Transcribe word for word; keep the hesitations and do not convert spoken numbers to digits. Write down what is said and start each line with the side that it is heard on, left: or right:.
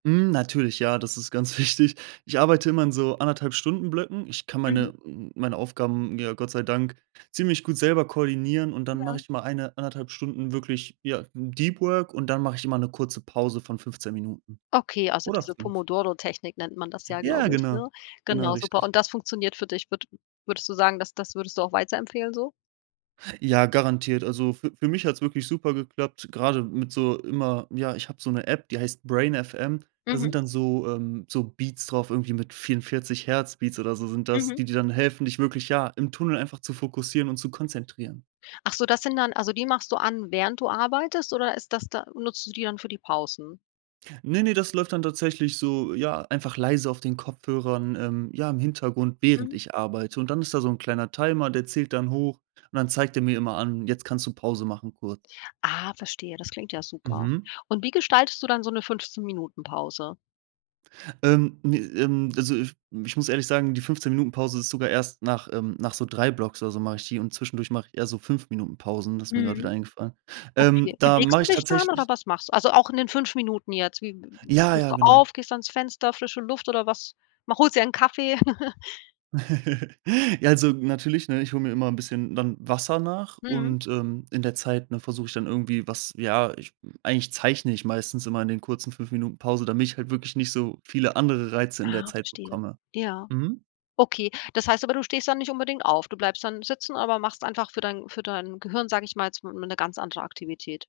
right: Hm, natürlich, ja, das ist ganz wichtig. Ich arbeite immer in so anderthalb Stunden-Blöcken. Ich kann
left: Mhm.
right: meine m m meine Aufgaben mir Gott sei Dank ziemlich gut selber koordinieren und dann mache
left: Ja.
right: ich mal eine, anderthalb Stunden wirklich, ja, mm, Deep Work und dann mache ich immer 'ne kurze Pause von fünfzehn Minuten,
left: Okay, also,
right: oder
left: diese
right: fünf.
left: Pomodoro-Technik nennt man das ja,
right: Ja,
left: glaube ich,
right: genau.
left: ne?
right: Genau,
left: Genau, super.
right: richtig.
left: Und das funktioniert für dich? Würde würdest du sagen, das das würdest du auch weiterempfehlen so?
right: Ja, garantiert. Also, für für mich hat's wirklich super geklappt, grade mit so immer ja, ich habe so 'ne App, die heißt brain.fm. Da sind
left: Mhm.
right: dann so ähm, so Beats drauf irgendwie mit vierundvierzig Hertz Beats oder so sind das,
left: Mhm.
right: die dir dann helfen, dich wirklich, ja, im Tunnel einfach zu fokussieren und zu konzentrieren.
left: Ach so, das sind dann also, die machst du an, während du arbeitest oder ist das da nutzt du die dann für die Pausen?
right: Ne, ne, das läuft dann tatsächlich so ja, einfach leise auf den Kopfhörern, ähm, ja, im Hintergrund, während
left: Mhm.
right: ich arbeite. Und dann ist da so 'n kleiner Timer, der zählt dann hoch und dann zeigt er mir immer an: „Jetzt kannst du Pause machen kurz.“
left: Ah, verstehe, das klingt ja super.
right: Mhm.
left: Und wie gestaltest du dann so 'ne fünfzehn Minuten-Pause?
right: Ähm, ne, ähm, also, f ich muss ehrlich sagen, die fünfzehn Minuten-Pause ist sogar erst nach, ähm nach so drei Blocks oder so mache ich die und zwischendurch mache ich eher so fünf Minuten-Pausen, das ist mir grad wieder
left: Mhm.
right: eingefallen. Ähm,
left: Okay,
right: da
left: bewegst
right: mache
left: du
right: ich
left: dich dann oder
right: tatsächlich
left: was machst du? Also, auch in den fünf Minuten jetzt, wie w
right: Ja,
left: stehst
right: ja,
left: du
right: genau.
left: auf, gehst ans Fenster, frische Luft oder was? Mach holst dir einen Kaffee?
right: Ja, also, natürlich, ne, ich hole mir immer 'n bisschen dann Wasser nach
left: Mhm.
right: und, ähm, in der Zeit, ne, versuche ich dann irgendwie was ja, ich eigentlich zeichne ich meistens immer in den kurzen fünf Minuten Pause, damit ich halt wirklich nicht so viele andere Reize in der
left: Ah,
right: Zeit
left: verstehe.
right: bekomme,
left: Ja,
right: mhm.
left: okay, das heißt aber, du stehst da nicht unbedingt auf. Du bleibst dann sitzen, aber machst einfach für dein für dein Gehirn, sage ich mal, jetzt, hm, 'ne ganz andere Aktivität.